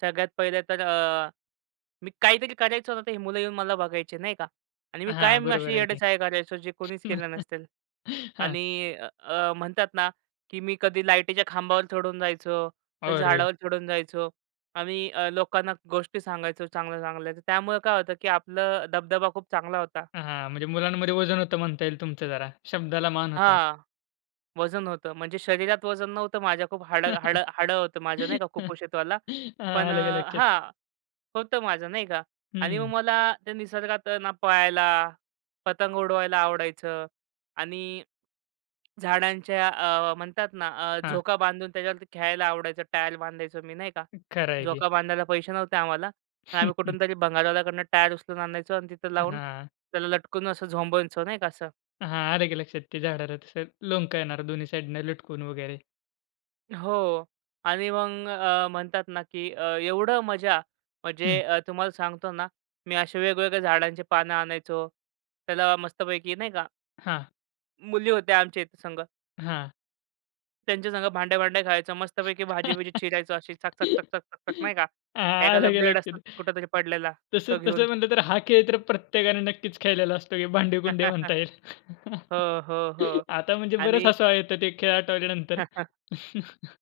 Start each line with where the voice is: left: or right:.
right: सगळ्यात पहिले तर अ, मी काहीतरी करायचो ना तर ही मुलं येऊन मला बघायची, नाही का आणि मी
left: हां,
right: कायम अशी
left: बरोबर आहे की.
right: येडेचाळे करायचो जे कोणीच केलं नसतील
left: हां.
right: आणि अ, अ, म्हणतात ना, की मी कधी लाईटीच्या खांबावर चढून जायचो, कधी
left: अरे.
right: झाडावर चढून जायचो आणि अ, लोकांना गोष्टी सांगायचो चांगल्या-चांगल्या. त्यामुळं काय होतं, की आपलं दबदबा खूप चांगला होता.
left: हां, हां, म्हणजे मुलांमध्ये वजन होतं म्हणता येईल तुमचं जरा. शब्दाला मान होता.
right: हां, वजन होतं म्हणजे शरीरात वजन नव्हतं माझ्या. खूप हाड हाड हाडं होतं माझं नाही का
left: हां,
right: कुपोषितवाला, पण अ
left: आलं का लक्षात?
right: हां, होतं माझं नाही का आणि मग
left: हं.
right: मला, ते निसर्गात आहे ना पाळायला, पतंग उडवायला आवडायचं आणि झाडांच्या अ, म्हणतात ना अ,
left: हां.
right: झोका बांधून त्याच्यावरती खेळायला आवडायचं, टायर बांधायचो मी, नाही का?
left: खरं आहे की.
right: झोका बांधायला पैसे नव्हते आम्हाला. तर आम्ही कुठूनतरी भंगारवाल्याकडून टायर उचलून आणायचो अन् तिथं लावून
left: हां.
right: त्याला लटकून असं झोंबायचो नाही का असं.
left: हां, आलं की लक्षात ते झाडाला तसं लोमकळणारं येणार दोन्ही साइडने लटकून वगैरे.
right: हो आणि मग अ, म्हणतात ना, की अ, एवढं मजा म्हणजे
left: हं.
right: अ, तुम्हाला सांगतो ना, मी असे वेगवेगळ्या झाडांची पानं आणायचो. त्याला मस्तपैकी नाही का
left: हां.
right: मुली होत्या आमच्या इथे संग.
left: हां.
right: त्यांच्या संग भांड्या-भांड्या खेळायचो. मस्तपैकी भाजी-बीजी
left: हां,
right: चिरायचो अशी चक-चक-चक-चक-चक-चक नाही का एखादा
left: आलं का
right: ब्लेड असतो
left: लक्षात?
right: कुठेतरी पडलेला.
left: तसं
right: तो घेऊन.
left: तसं म्हणलं तर हा खेळ तर प्रत्येकाने नक्कीच खेळलेला असतो की भांडे-कुंडे म्हणता येईल.
right: हो, हो, हो
left: आता म्हणजे बरच
right: आणि
left: हसू येतं ते खेळ आठवल्यानंतर.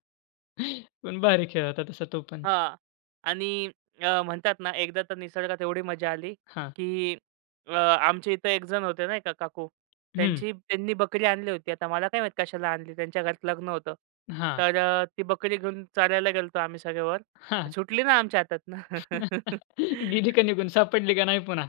left: पण भारी खेळ होता तसा तो पण.
right: हां आणि अ, म्हणतात ना, एकदा तर निसर्गात एवढी मजा आली,
left: हां.
right: की अ, आमच्या इथे एक जण होते नाही का काकू,
left: हं.
right: त्यांची त्यांनी बकरी आणली होती. आता मला काय माहिती कशाला आणली? त्यांच्या घरात लग्न होतं.
left: हां.
right: तर अ, ती बकरी घेऊन चारायला गेलो होतो आम्ही सगळेवर. अ
left: हां.
right: सुटली ना आमच्या हातातनं.
left: गेली का निघून? सापडली का नाही पुन्हा?